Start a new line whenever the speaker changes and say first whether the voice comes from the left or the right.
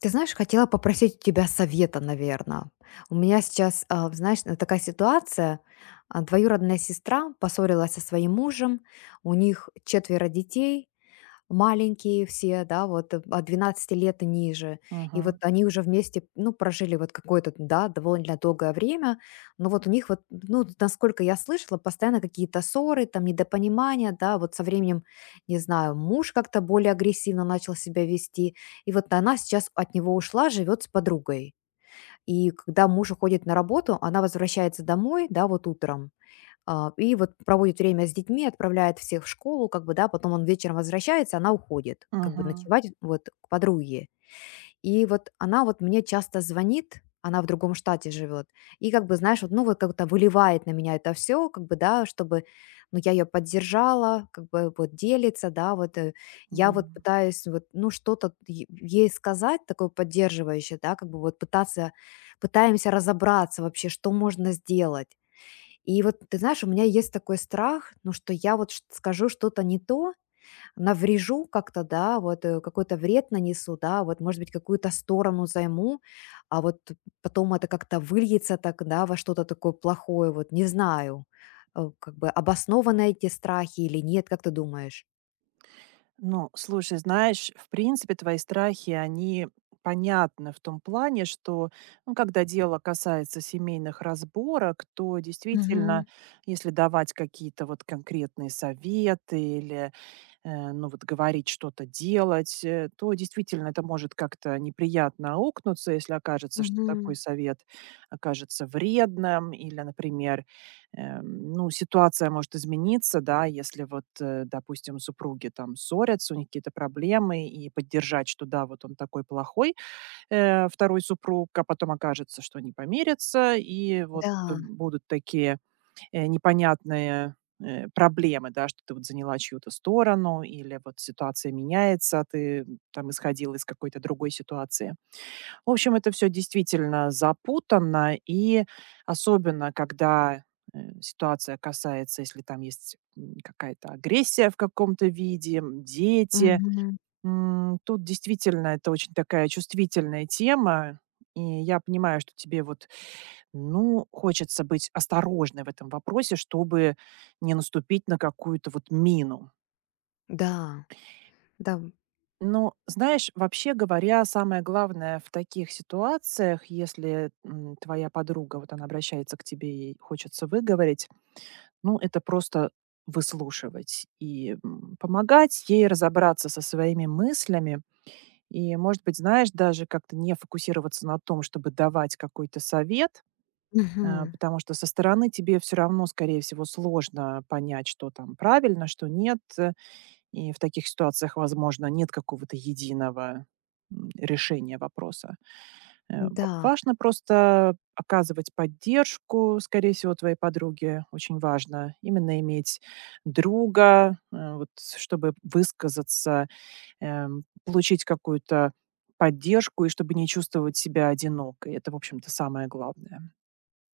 left: Ты знаешь, хотела попросить у тебя совета, наверное. У меня сейчас, такая ситуация. Двоюродная сестра поссорилась со своим мужем. У них четверо детей, маленькие все, да, вот, от 12 лет и ниже. И вот
right: Мгм.
left: они уже вместе, ну, прожили вот какое-то, да, довольно долгое время. Но вот у них вот, ну, насколько я слышала, постоянно какие-то ссоры, там, недопонимания, да, вот со временем, не знаю, муж как-то более агрессивно начал себя вести. И вот она сейчас от него ушла, живет с подругой. И когда муж уходит на работу, она возвращается домой, да, вот утром, и вот проводит время с детьми, отправляет всех в школу, как бы, да, потом он вечером возвращается, она уходит, как бы
right: Мгм.
left: ночевать вот к подруге. И вот она вот мне часто звонит, она в другом штате живет, и как бы, знаешь, вот, ну, вот как-то выливает на меня это все, как бы, да, чтобы, ну, я ее поддержала, как бы вот делится, да, я
right: Да.
left: вот пытаюсь вот, ну, что-то ей сказать, такое поддерживающее, да, как бы вот пытаться, пытаемся разобраться вообще, что можно сделать. И вот, ты знаешь, у меня есть такой страх, ну, что я вот скажу что-то не то, наврежу как-то, да, какой-то вред нанесу, да, вот, может быть, какую-то сторону займу, а вот потом это как-то выльется так, да, во что-то такое плохое, вот, не знаю, как бы обоснованы эти страхи или нет, как ты думаешь?
right: Ну, слушай, знаешь, в принципе, твои страхи, они понятны в том плане, что, ну, когда дело касается семейных разборок, то действительно,
left: Мгм.
right: если давать какие-то вот конкретные советы или ну, вот говорить, что-то делать, то действительно это может как-то неприятно аукнуться, если окажется, что
left: Мгм.
right: такой совет окажется вредным, или, например, ну, ситуация может измениться, да, если вот, допустим, супруги там ссорятся, у них какие-то проблемы, и поддержать, что да, вот он такой плохой, второй супруг, а потом окажется, что они помирятся, и вот
left: Да.
right: будут такие непонятные, проблемы, да, что ты вот заняла чью-то сторону или вот ситуация меняется, а ты там исходила из какой-то другой ситуации. В общем, это все действительно запутанно, и особенно когда, ситуация касается, если там есть, какая-то агрессия в каком-то виде, дети.
left: Мгм.
right: Тут действительно это очень такая чувствительная тема, и я понимаю, что тебе вот ну, хочется быть осторожной в этом вопросе, чтобы не наступить на какую-то вот мину.
left: Да, да.
right: Но, знаешь, вообще говоря, самое главное в таких ситуациях, если твоя подруга, вот она обращается к тебе и хочется выговорить, ну, это просто выслушивать и помогать ей разобраться со своими мыслями. И, может быть, знаешь, даже как-то не фокусироваться на том, чтобы давать какой-то совет.
left: Мгм.
right: Потому что со стороны тебе все равно, скорее всего, сложно понять, что там правильно, что нет. И в таких ситуациях, возможно, нет какого-то единого, решения вопроса. В
left: Да.
right: важно просто оказывать поддержку, скорее всего, твоей подруге очень важно именно иметь друга, вот чтобы высказаться, получить какую-то поддержку и чтобы не чувствовать себя одинокой. Это, в общем-то, самое главное.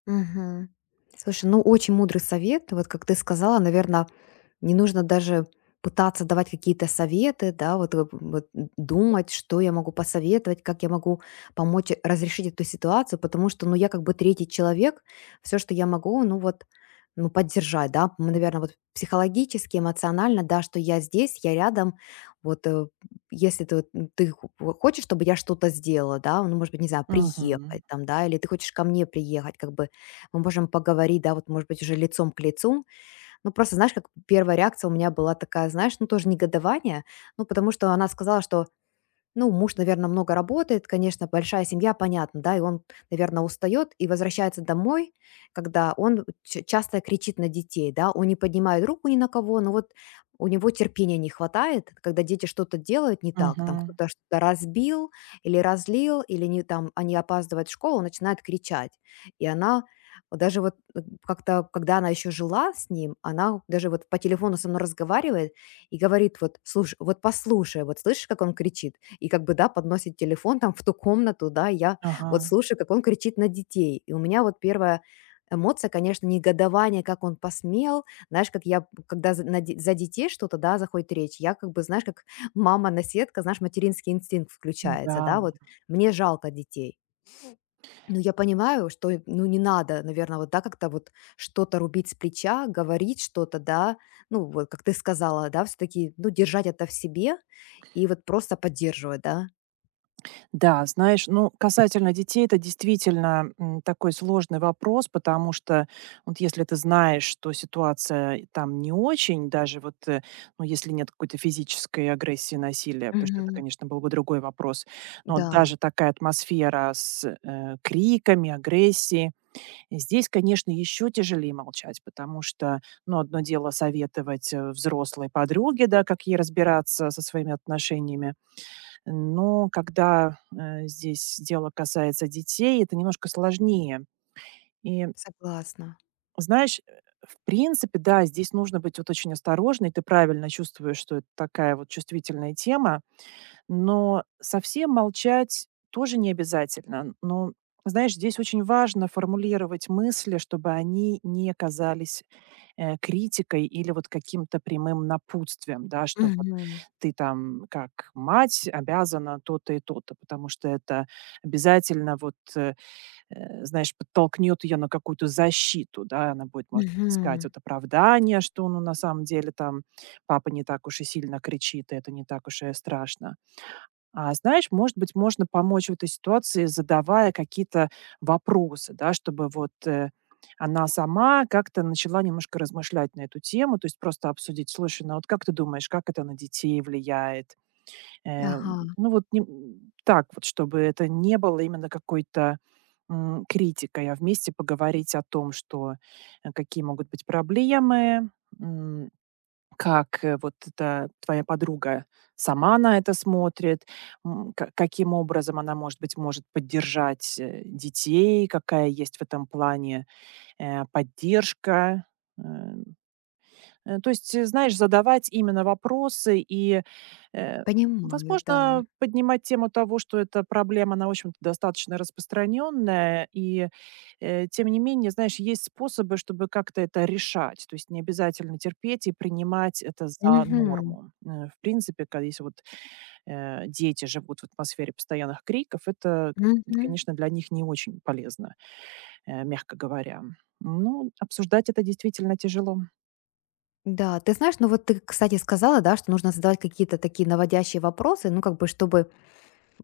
left: Мгм. Слушай, ну очень мудрый совет. Вот как ты сказала, наверное, не нужно даже пытаться давать какие-то советы, да, вот думать, что я могу посоветовать, как я могу помочь разрешить эту ситуацию, потому что, ну, я как бы третий человек, все, что я могу, ну, вот, ну, поддержать, да, наверное, вот психологически, эмоционально, да, что я здесь, я рядом, вот, э, если ты, вот, хочешь, чтобы я что-то сделала, да, ну, может быть, не знаю,
right: Мгм.
left: приехать там, да, или ты хочешь ко мне приехать, как бы мы можем поговорить, да, вот, может быть, уже лицом к лицу. Ну, просто, знаешь, как первая реакция у меня была такая, знаешь, ну, тоже негодование. Ну, потому что она сказала, что ну, муж, наверное, много работает, конечно, большая семья, понятно, да, и он, наверное, устает и возвращается домой, когда он часто кричит на детей, да, он не поднимает руку ни на кого, но вот у него терпения не хватает, когда дети что-то делают не так, там
right: Мгм.
left: кто-то что-то разбил или разлил, или не, там, они опаздывают в школу, он начинает кричать. И она вот даже как-то, когда она еще жила с ним, она даже вот по телефону со мной разговаривает, и говорит вот: "Слушай, вот послушай, вот слышишь, как он кричит?" И как бы, да, подносит телефон там в ту комнату, да, я вот
right: Ага.
left: слушаю, как он кричит на детей. И у меня вот первая эмоция, конечно, негодование, как он посмел. Знаешь, как я, когда за, за детей что-то, да, заходит речь, я как бы, знаешь, как мама-наседка, знаешь, материнский инстинкт включается,
right: Да.
left: да, вот мне жалко детей. Ну, я понимаю, что, ну, не надо, наверное, вот, да, как-то вот что-то рубить с плеча, говорить что-то, да, ну, вот, как ты сказала, да, все-таки, ну, держать это в себе и вот просто поддерживать, да.
right: Да, знаешь, ну, касательно детей, это действительно, такой сложный вопрос, потому что вот если ты знаешь, что ситуация там не очень, даже вот, ну, если нет какой-то физической агрессии, насилия, потому что это,
left: Мгм.
right: конечно, был бы другой вопрос. Но вот
left: Да,
right: даже такая атмосфера с, криками, агрессией. Здесь, конечно, еще тяжелее молчать, потому что, ну, одно дело советовать взрослой подруге, да, как ей разбираться со своими отношениями, но когда здесь дело касается детей, это немножко сложнее. И
left: согласна.
right: знаешь, в принципе, да, здесь нужно быть вот очень осторожной. Ты правильно чувствуешь, что это такая вот чувствительная тема, но совсем молчать тоже не обязательно. Но, знаешь, здесь очень важно формулировать мысли, чтобы они не казались критикой или вот каким-то прямым напутствием, да, что вот
left: Мгм.
right: ты там как мать обязана то-то и то-то, потому что это обязательно вот, знаешь, подтолкнет ее на какую-то защиту, да, она будет, может быть, искать
left: Мгм.
right: вот оправдание, что ну на самом деле там папа не так уж и сильно кричит, и это не так уж и страшно. А, знаешь, может быть, можно помочь в этой ситуации, задавая какие-то вопросы, да, чтобы вот она сама как-то начала немножко размышлять на эту тему, то есть просто обсудить, слушай, ну вот как ты думаешь, как это на детей влияет? Э,
left: Ага,
right: ну вот так вот, чтобы это не было именно какой-то критикой, а вместе поговорить о том, что какие могут быть проблемы, м, как, вот эта твоя подруга сама на это смотрит? Ка каким образом она, может быть, может поддержать, детей? Какая есть в этом плане, поддержка? Э То есть, знаешь, задавать именно вопросы и, э,
left: понимаю, да.
right: возможно, поднимать тему того, что эта проблема, она, в общем-то, достаточно распространенная. И, тем не менее, знаешь, есть способы, чтобы как-то это решать. То есть не обязательно терпеть и принимать это за
left: Мгм.
right: норму. В принципе, ка если вот, дети живут в атмосфере постоянных криков, это,
left: Мгм.
right: конечно, для них не очень полезно, мягко говоря. Ну, обсуждать это действительно тяжело.
left: Да, ты знаешь, ну вот ты, кстати, сказала, да, что нужно задавать какие-то такие наводящие вопросы, ну, как бы, чтобы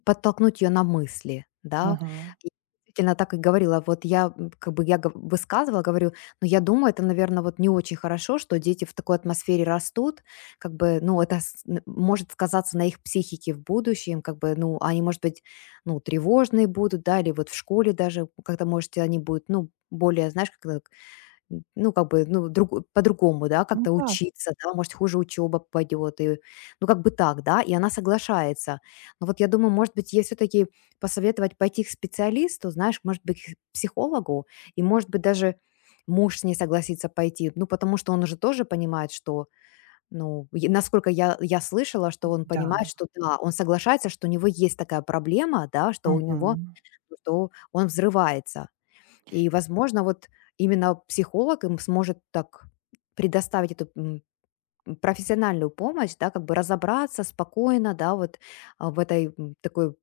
left: подтолкнуть ее на мысли, да.
right: Мгм.
left: И действительно так и говорила. Вот я, как бы я гов высказывала, говорю: "Ну, я думаю, это, наверное, вот не очень хорошо, что дети в такой атмосфере растут. Как бы, ну, это с н может сказаться на их психике в будущем. Как бы, ну, они, может быть, ну, тревожные будут, да, или вот в школе даже, как-то может, они будут, ну, более, знаешь, как это ну, как бы, ну, друг по-другому, да,
right: Ну
left: как-то
right: да.
left: учиться, да, может, хуже учеба пойдет, и, ну, как бы так, да, и она соглашается. Но вот я думаю, может быть, ей все-таки посоветовать пойти к специалисту, знаешь, может быть, к психологу, и, может быть, даже муж с ней согласится пойти, ну, потому что он уже тоже понимает, что, ну, насколько я слышала, что он
right: Да,
left: понимает, что, да, он соглашается, что у него есть такая проблема, да, что у него,
right: мгм.
left: что он взрывается. И, возможно, вот именно психолог им сможет так предоставить эту профессиональную помощь, да, как бы разобраться спокойно, да, вот в этой такой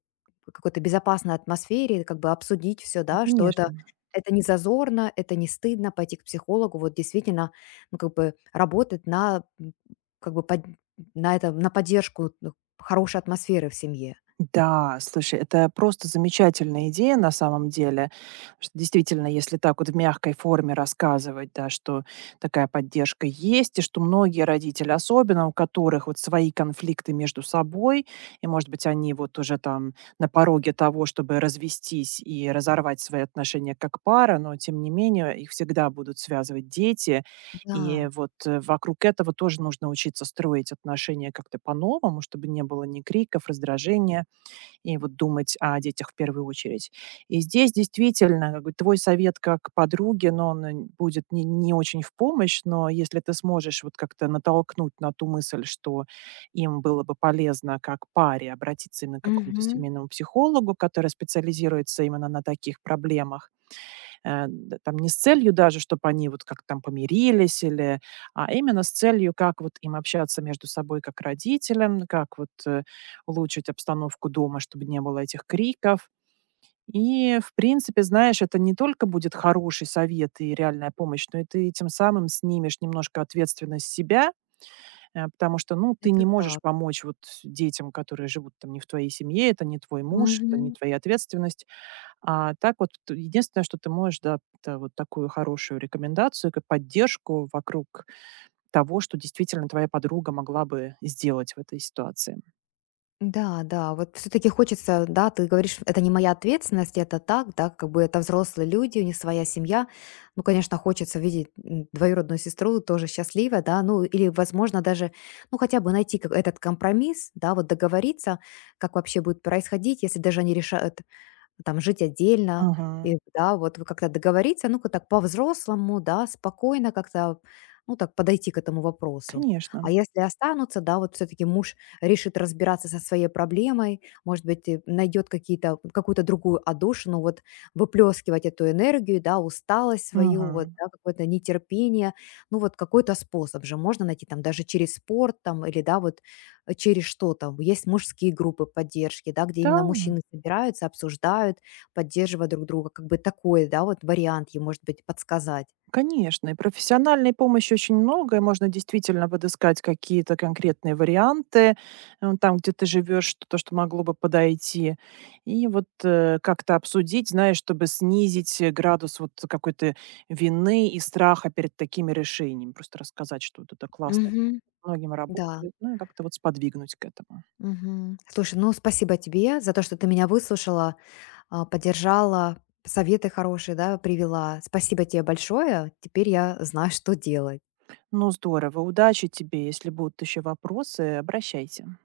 left: какой-то безопасной атмосфере, как бы обсудить все,
right: Ну,
left: да, что
right: конечно.
left: это не зазорно, это не стыдно пойти к психологу, вот действительно, ну, как бы работать как бы под- на это на поддержку ну, хорошей атмосферы в семье.
right: Да, слушай, это просто замечательная идея на самом деле. Потому что действительно, если так вот в мягкой форме рассказывать, да, что такая поддержка есть, и что многие родители, особенно у которых вот свои конфликты между собой, и, может быть, они вот уже там на пороге того, чтобы развестись и разорвать свои отношения как пара, но, тем не менее, их всегда будут связывать дети. И
left: Да,
right: вот вокруг этого тоже нужно учиться строить отношения как-то по-новому, чтобы не было ни криков, раздражения, и вот думать о детях в первую очередь. И здесь действительно, как бы, твой совет как подруги, но он э, н будет не очень в помощь, но если ты сможешь вот как-то натолкнуть на ту мысль, что им было бы полезно как паре обратиться именно к какому-то
left: мгм.
right: семейному психологу, который специализируется именно на таких проблемах. Д там не с целью даже, чтобы они вот как там помирились или а именно с целью, как вот им общаться между собой как родителям, как вот, улучшить обстановку дома, чтобы не было этих криков. И, в принципе, знаешь, это не только будет хороший совет и реальная помощь, но и ты тем самым снимешь немножко ответственность с себя, потому что, ну, ты
left: Это
right: не
left: так.
right: можешь помочь вот с- детям, которые живут там не в твоей семье, это не твой муж, это не
left: Мгм.
right: твоя ответственность. А так вот т единственное, что ты можешь, да, это вот такую хорошую рекомендацию, как поддержку вокруг того, что действительно твоя подруга могла бы сделать в этой ситуации.
left: Да, да, вот все-таки хочется, да, ты говоришь, это не моя ответственность, это так, да, как бы это взрослые люди, у них своя семья. Ну, конечно, хочется видеть двоюродную сестру тоже счастливой, да, ну, или, возможно, даже, ну, хотя бы найти этот компромисс, да, вот договориться, как вообще будет происходить, если даже они решат там жить отдельно,
right: Мгм.
left: и да, вот вы как-то договориться, а ну-ка так по-взрослому, да, спокойно как-то, ну, так подойти к этому вопросу. А
right: Конечно.
left: если останутся, да, вот все-таки муж решит разбираться со своей проблемой, может быть, и найдет какую-то другую одушину, вот выплескивать эту энергию, да, усталость свою,
right: Мгм.
left: вот, да, какое-то нетерпение, ну, вот какой-то способ же можно найти, там, даже через спорт, там, или, да, вот через что там. Есть мужские группы поддержки, да, где
right: Да.
left: именно мужчины собираются, обсуждают, поддерживая друг друга. Как бы такой, да, вот вариант ей, может быть, подсказать.
right: Конечно, и профессиональной помощи очень много, и можно действительно подыскать какие-то конкретные варианты там, где ты живешь, что- то, что могло бы подойти. И вот как-то обсудить, знаешь, чтобы снизить градус вот какой-то вины и страха перед такими решениями. Просто рассказать, что вот это классно,
left: Мгм.
right: многим
left: Да.
right: работает, ну и как-то вот сподвигнуть к этому.
left: Мгм. Слушай, ну спасибо тебе за то, что ты меня выслушала, поддержала, советы хорошие, да, привела. Спасибо тебе большое. Теперь я знаю, что делать.
right: Ну, здорово, удачи тебе. Если будут еще вопросы, обращайся.